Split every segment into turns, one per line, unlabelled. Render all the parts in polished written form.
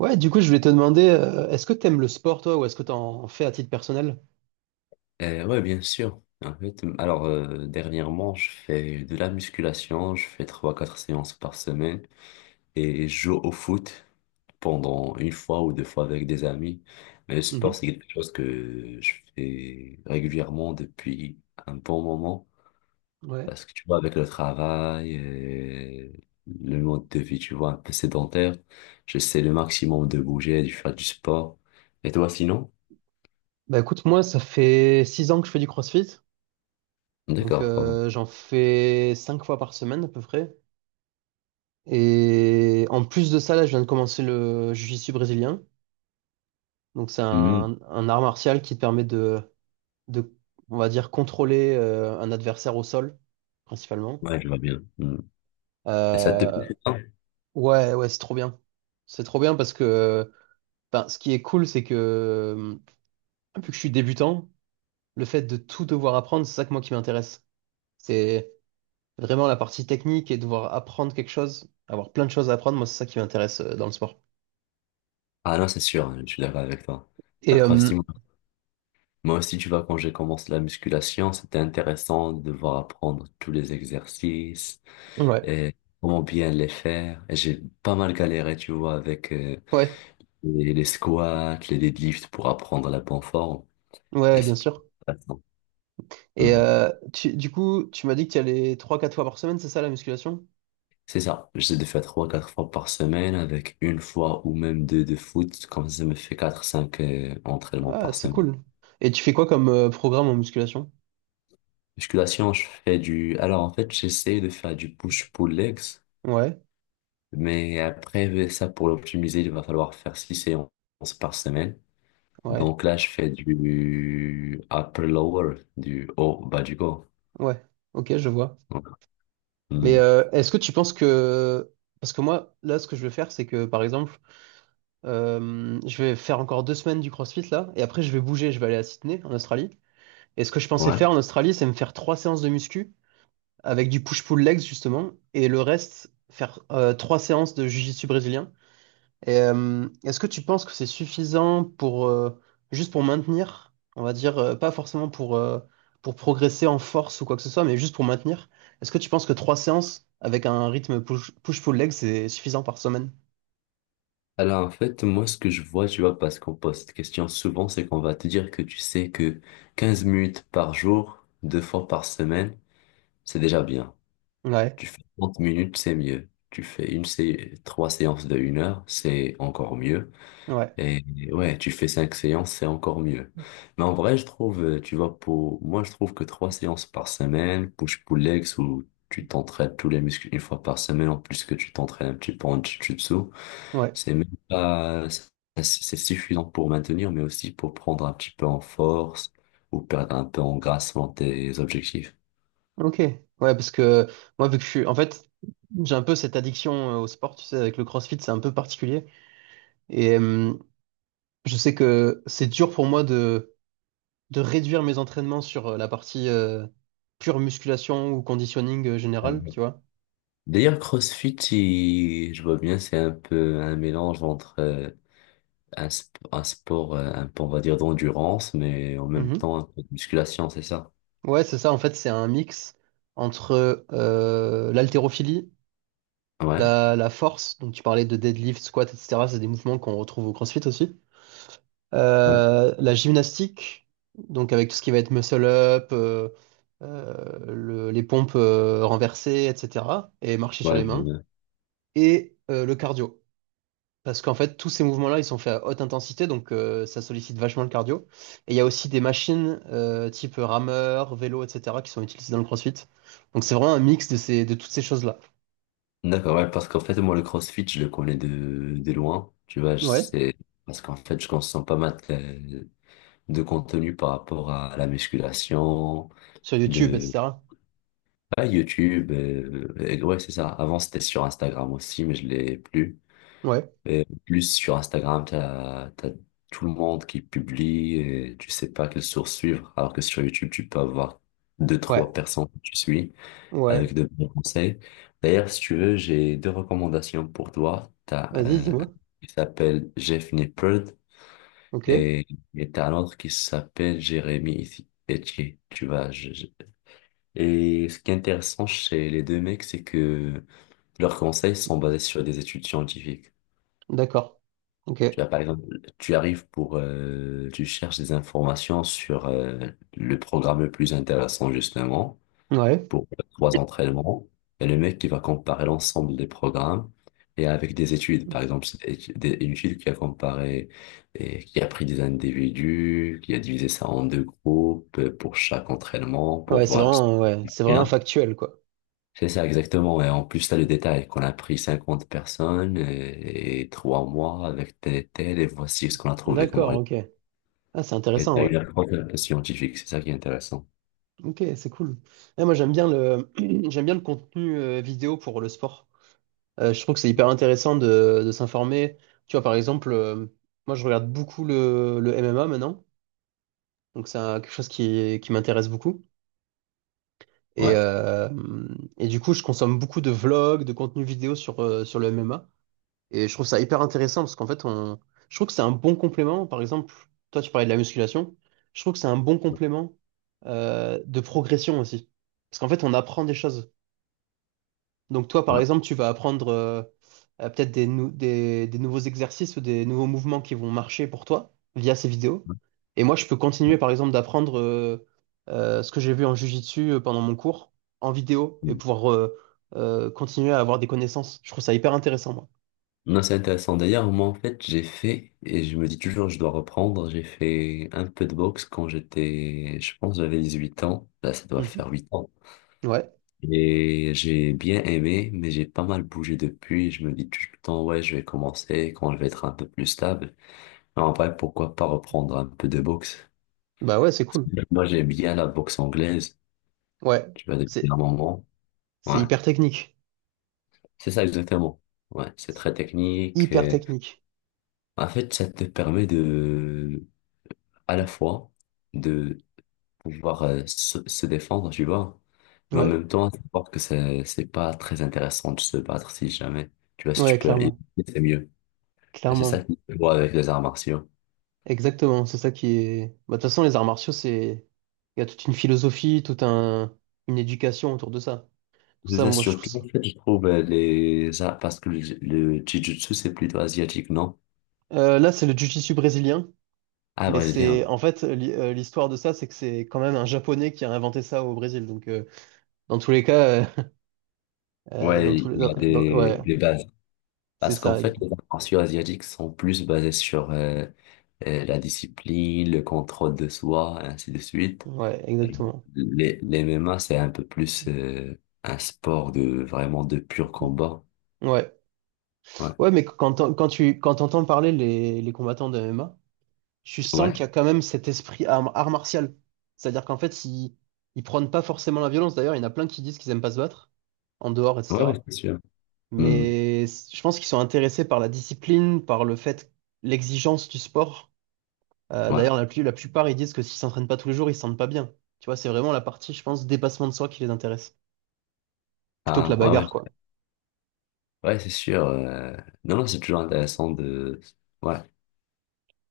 Ouais, du coup, je voulais te demander, est-ce que t'aimes le sport, toi, ou est-ce que t'en fais à titre personnel?
Ouais, bien sûr. En fait, alors dernièrement, je fais de la musculation, je fais trois quatre séances par semaine et je joue au foot pendant une fois ou deux fois avec des amis. Mais le sport,
Mhm.
c'est quelque chose que je fais régulièrement depuis un bon moment
Ouais.
parce que tu vois, avec le travail, et le mode de vie, tu vois, un peu sédentaire, j'essaie le maximum de bouger, de faire du sport. Et toi, sinon?
Bah écoute, moi, ça fait 6 ans que je fais du CrossFit, donc
D'accord. Pas mal.
j'en fais 5 fois par semaine à peu près. Et en plus de ça, là, je viens de commencer le jiu-jitsu brésilien, donc c'est
Mhm.
un art martial qui te permet de, on va dire, contrôler un adversaire au sol, principalement.
Ouais, je vois bien. Mhm. Et ça te plaît?
Euh,
Ça
ouais, ouais, c'est trop bien. C'est trop bien parce que, ben, ce qui est cool, c'est que vu que je suis débutant, le fait de tout devoir apprendre, c'est ça que moi qui m'intéresse. C'est vraiment la partie technique et devoir apprendre quelque chose, avoir plein de choses à apprendre, moi c'est ça qui m'intéresse dans le sport.
Ah non, c'est sûr, je suis d'accord avec toi.
Et
Après aussi, moi aussi, tu vois, quand j'ai commencé la musculation, c'était intéressant de voir apprendre tous les exercices
ouais,
et comment bien les faire. Et j'ai pas mal galéré, tu vois, avec
ouais,
les squats, les deadlifts pour apprendre la bonne forme.
ouais,
Et
ouais, bien
c'est
sûr.
intéressant.
Et
Mhm.
du coup, tu m'as dit que tu y allais 3, 4 fois par semaine, c'est ça la musculation?
C'est ça, j'essaie de faire trois, quatre fois par semaine avec une fois ou même deux de foot, comme ça ça me fait quatre, cinq entraînements
Ah,
par
c'est
semaine.
cool. Et tu fais quoi comme programme en musculation?
Musculation, je fais Alors, en fait, j'essaie de faire du push-pull legs,
Ouais,
mais après, ça, pour l'optimiser, il va falloir faire six séances par semaine.
ouais,
Donc là, je fais du upper-lower, du haut, bas du corps.
ouais. Ok, je vois.
Donc,
Mais
hmm,
est-ce que tu penses que... Parce que moi, là, ce que je veux faire, c'est que, par exemple, je vais faire encore 2 semaines du CrossFit là, et après je vais bouger, je vais aller à Sydney, en Australie. Et ce que je pensais
ouais.
faire en Australie, c'est me faire trois séances de muscu avec du push-pull legs justement, et le reste faire trois séances de jiu-jitsu brésilien. Et, est-ce que tu penses que c'est suffisant pour juste pour maintenir, on va dire, pas forcément pour progresser en force ou quoi que ce soit, mais juste pour maintenir? Est-ce que tu penses que trois séances avec un rythme push-pull legs c'est suffisant par semaine?
Alors, en fait, moi, ce que je vois, tu vois, parce qu'on pose cette question souvent, c'est qu'on va te dire que tu sais que 15 minutes par jour, deux fois par semaine, c'est déjà bien.
Ouais,
Tu fais 30 minutes, c'est mieux. Tu fais une sé trois séances de 1 heure, c'est encore mieux.
ouais,
Et ouais, tu fais cinq séances, c'est encore mieux. Mais en vrai, je trouve, tu vois, pour moi, je trouve que trois séances par semaine, push-pull legs, où tu t'entraînes tous les muscles une fois par semaine, en plus que tu t'entraînes un petit peu en jiu-jitsu,
ouais.
c'est même pas, c'est suffisant pour maintenir, mais aussi pour prendre un petit peu en force ou perdre un peu en grâce dans tes objectifs.
Ok, ouais, parce que moi, vu que je suis, en fait, j'ai un peu cette addiction au sport, tu sais, avec le CrossFit, c'est un peu particulier. Et je sais que c'est dur pour moi de réduire mes entraînements sur la partie pure musculation ou conditioning
Alors,
général, tu vois.
d'ailleurs, CrossFit, je vois bien, c'est un peu un mélange entre un sport, un peu, on va dire, d'endurance, mais en même
Mhm.
temps un peu de musculation, c'est ça?
Ouais, c'est ça, en fait, c'est un mix entre l'haltérophilie,
Ouais,
la force, donc tu parlais de deadlift, squat, etc., c'est des mouvements qu'on retrouve au CrossFit aussi.
ouais,
La gymnastique, donc avec tout ce qui va être muscle up, euh, les pompes renversées, etc. Et marcher sur
ouais,
les
je vois
mains.
bien.
Et le cardio. Parce qu'en fait, tous ces mouvements-là, ils sont faits à haute intensité, donc ça sollicite vachement le cardio. Et il y a aussi des machines type rameur, vélo, etc. qui sont utilisées dans le CrossFit. Donc c'est vraiment un mix de ces, de toutes ces choses-là.
D'accord, ouais, parce qu'en fait, moi, le CrossFit, je le connais de loin, tu vois, je
Ouais,
sais, parce qu'en fait, je consomme pas mal de contenu par rapport à la musculation.
sur YouTube, etc.
Ah, YouTube, ouais, c'est ça. Avant, c'était sur Instagram aussi, mais je l'ai plus.
Ouais,
Et plus sur Instagram, t'as tout le monde qui publie et tu sais pas quelle source suivre. Alors que sur YouTube, tu peux avoir deux, trois
ouais,
personnes que tu suis
ouais.
avec de bons conseils. D'ailleurs, si tu veux, j'ai deux recommandations pour toi. T'as
Vas-y,
un
dis-moi.
qui s'appelle Jeff Nippard
Ok,
et, et t'as un autre qui s'appelle Jérémy Etier. Tu vois, et ce qui est intéressant chez les deux mecs, c'est que leurs conseils sont basés sur des études scientifiques.
d'accord. Ok,
Tu vois, par exemple, tu arrives pour, tu cherches des informations sur le programme le plus intéressant justement
ouais.
pour trois entraînements. Et le mec qui va comparer l'ensemble des programmes et avec des études. Par exemple, une étude qui a comparé et qui a pris des individus, qui a divisé ça en deux groupes pour chaque entraînement pour voir si
Ouais,
c'est
c'est vraiment
bien.
factuel, quoi.
C'est ça, exactement. Et en plus, t'as le détail qu'on a pris 50 personnes et 3 mois avec tel et tel, et voici ce qu'on a trouvé comme
D'accord, ok.
résultat.
Ah, c'est
Et
intéressant,
t'as
ouais.
une approche un peu scientifique, c'est ça qui est intéressant.
Ok, c'est cool. Ouais, moi, j'aime bien le contenu vidéo pour le sport. Je trouve que c'est hyper intéressant de s'informer. Tu vois, par exemple, moi, je regarde beaucoup le MMA maintenant. Donc, c'est quelque chose qui m'intéresse beaucoup. Et,
Ouais.
euh, et du coup, je consomme beaucoup de vlogs, de contenu vidéo sur le MMA. Et je trouve ça hyper intéressant parce qu'en fait, je trouve que c'est un bon complément. Par exemple, toi, tu parlais de la musculation. Je trouve que c'est un bon complément de progression aussi. Parce qu'en fait, on apprend des choses. Donc, toi, par
Ouais.
exemple, tu vas apprendre peut-être des nouveaux exercices ou des nouveaux mouvements qui vont marcher pour toi via ces vidéos. Et moi, je peux continuer, par exemple, d'apprendre ce que j'ai vu en jiu-jitsu pendant mon cours en vidéo et pouvoir continuer à avoir des connaissances. Je trouve ça hyper intéressant, moi.
Non, c'est intéressant. D'ailleurs, moi, en fait, j'ai fait, et je me dis toujours, je dois reprendre, j'ai fait un peu de boxe quand j'étais, je pense, j'avais 18 ans. Là, ça doit
Mhm.
faire 8 ans.
Ouais.
Et j'ai bien aimé, mais j'ai pas mal bougé depuis. Je me dis tout le temps, ouais, je vais commencer quand je vais être un peu plus stable. En vrai, pourquoi pas reprendre un peu de boxe?
Bah ouais, c'est
Parce que
cool.
moi, j'aime bien la boxe anglaise,
Ouais,
tu vois, depuis un
c'est
moment.
c'est
Ouais,
hyper technique.
c'est ça exactement. Ouais, c'est très technique.
Hyper technique.
En fait, ça te permet de, à la fois, de pouvoir se défendre, tu vois, mais en
Ouais,
même temps, savoir que c'est pas très intéressant de se battre si jamais. Tu vois, si tu
ouais,
peux éviter,
clairement.
c'est mieux. Et c'est ça
Clairement.
qui se voit avec les arts martiaux.
Exactement, c'est ça qui est... Bah, de toute façon, les arts martiaux, c'est... Il y a toute une philosophie, une éducation autour de ça. Tout ça,
Là,
moi, je trouve
surtout,
ça...
en fait, je trouve les... Ah, parce que le jiu-jitsu, c'est plutôt asiatique, non?
Là, c'est le jiu-jitsu brésilien,
Ah,
mais
brésilien.
c'est... En fait, l'histoire de ça, c'est que c'est quand même un Japonais qui a inventé ça au Brésil. Donc, dans tous les cas, euh, dans
Ouais,
tous
il
les... dans-
y a
dans-
des,
Ouais,
des bases.
c'est
Parce qu'en
ça.
fait, les arts martiaux asiatiques sont plus basés sur la discipline, le contrôle de soi, ainsi de suite.
Ouais, exactement.
Les MMA, c'est un peu plus un sport de vraiment de pur combat.
Ouais.
Ouais,
Ouais, mais quand t'entends parler les combattants de MMA, tu sens qu'il
ouais,
y a quand même cet esprit art martial. C'est-à-dire qu'en fait, ils prônent pas forcément la violence. D'ailleurs, il y en a plein qui disent qu'ils aiment pas se battre, en dehors,
ouais, ouais,
etc.
c'est sûr. Hmm.
Mais je pense qu'ils sont intéressés par la discipline, par le fait, l'exigence du sport. D'ailleurs,
Ouais,
la plupart, ils disent que s'ils s'entraînent pas tous les jours, ils se sentent pas bien. Tu vois, c'est vraiment la partie, je pense, dépassement de soi qui les intéresse, plutôt que la
ah, ouais, ouais,
bagarre, quoi.
ouais, c'est sûr. Non, non, c'est toujours intéressant de... Ouais.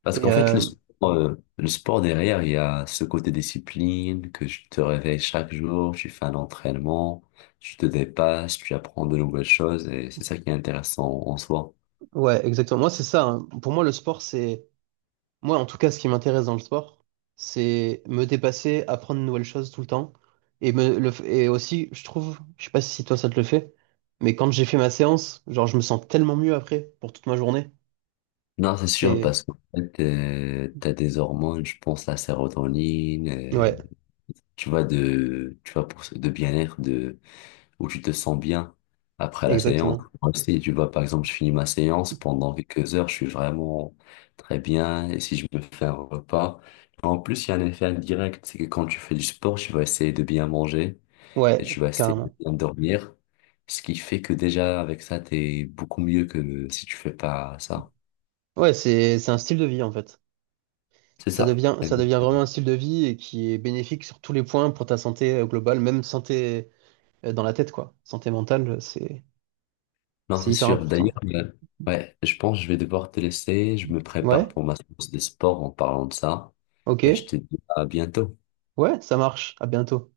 Parce
Et
qu'en fait, le sport derrière, il y a ce côté discipline, que tu te réveilles chaque jour, tu fais un entraînement, tu te dépasses, tu apprends de nouvelles choses, et c'est ça qui est intéressant en soi.
ouais, exactement. Moi, c'est ça, hein. Pour moi, le sport, c'est... Moi, en tout cas, ce qui m'intéresse dans le sport, c'est me dépasser, apprendre de nouvelles choses tout le temps. Et aussi, je trouve, je sais pas si toi ça te le fait, mais quand j'ai fait ma séance, genre, je me sens tellement mieux après pour toute ma journée.
Non, c'est sûr,
C'est.
parce qu'en fait, t'as des hormones, je pense, la sérotonine,
Ouais,
tu vois, de, tu vois, pour, de bien-être, de, où tu te sens bien après la séance.
exactement.
Moi aussi, tu vois, par exemple, je finis ma séance pendant quelques heures, je suis vraiment très bien. Et si je me fais un repas, en plus, il y a un effet indirect, c'est que quand tu fais du sport, tu vas essayer de bien manger et tu
Ouais,
vas essayer de
carrément.
bien dormir. Ce qui fait que déjà, avec ça, t'es beaucoup mieux que si tu fais pas ça.
Ouais, c'est un style de vie en fait.
C'est
Ça
ça.
devient, ça devient vraiment un style de vie et qui est bénéfique sur tous les points pour ta santé globale, même santé dans la tête, quoi. Santé mentale, c'est,
Non,
c'est
c'est
hyper
sûr. D'ailleurs,
important.
ouais, je pense que je vais devoir te laisser. Je me prépare
Ouais,
pour ma séance de sport en parlant de ça.
ok.
Et je te dis à bientôt.
Ouais, ça marche. À bientôt.